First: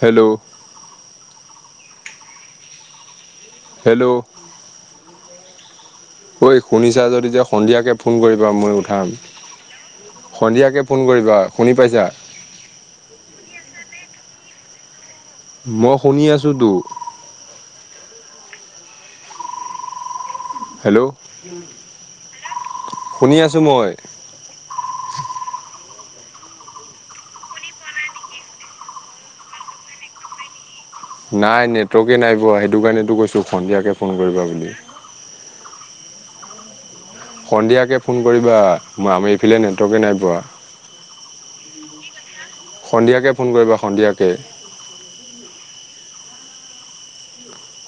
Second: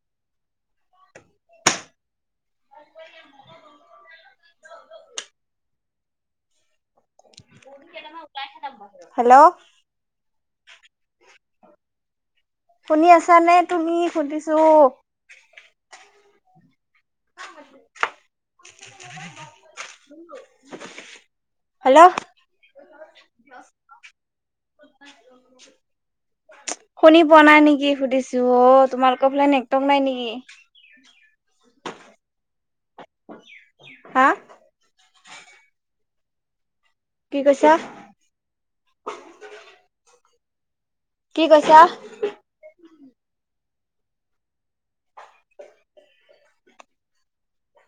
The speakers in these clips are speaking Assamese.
হেল্ল'? [unintelligible] হেল্ল'? ঐ শুনিছা যদি সন্ধিয়াকে ফোন কৰিবা মই উঠাম। হেল্ল' সন্ধিয়াকৈ ফোন কৰিবা, শুনি পাইছা? শুনি আছানে তুমি সুধিছো? মই শুনি আছোতো। [unintelligible] হেল্ল'? হেল্ল' শুনি আছোঁ মই। [unintelligible] শুনি পোৱা নাই নেকি সুধিছো অ', তোমালোকৰ ফালে নেটৱৰ্ক নাই নেকি? নাই নেটৱৰ্কে নাই পোৱা, সেইটো কাৰণে কৈছো সন্ধিয়াকে ফোন কৰিবা বুলি। হয় [unintelligible] সন্ধিয়াকৈ ফোন কৰিবা, আমি এইফালে নেটৱৰ্কে নাই পোৱা। কি কৈছা? সন্ধিয়াকে ফোন কৰিবা সন্ধিয়াকে।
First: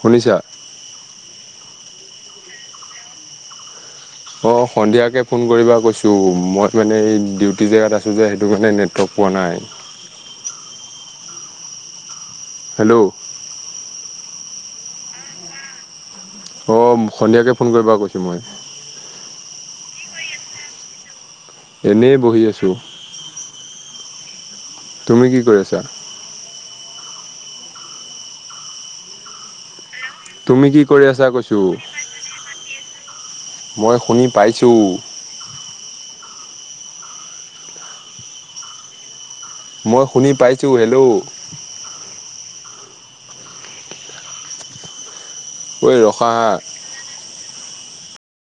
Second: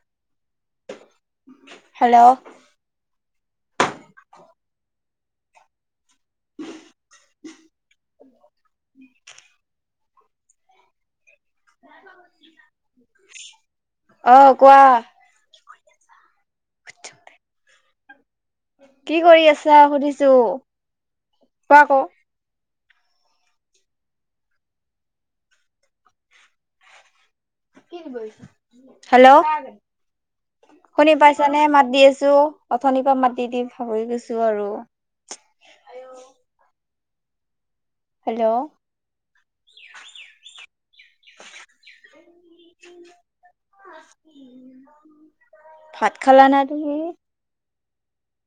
শুনিছা? হেল্ল'? অ' সন্ধিয়াকে ফোন কৰিবা কৈছো মই মানে ডিউটি জেগাত আছো। টো যে সেইটো কাৰণে নেটৱৰ্ক পোৱা নাই। হেল্ল'? অ' কোৱা? অ' সন্ধিয়াকে ফোন কৰিবা কৈছো মই। কি কৰি আছা সুধিছো? কোৱা আকৌ এনেই বহি আছো। তুমি কি কৰি আছা? হেল্ল' তুমি কি কৰি শুনি আছা পাইছা কৈছো নে মাত দি আছো? অথনি পা মাত মই শুনি পাইছোঁ। হেল্ল'? মই শুনি পাইছোঁ, হেল্ল'? ঐ ভাত ৰখা হা খালা না তুমি?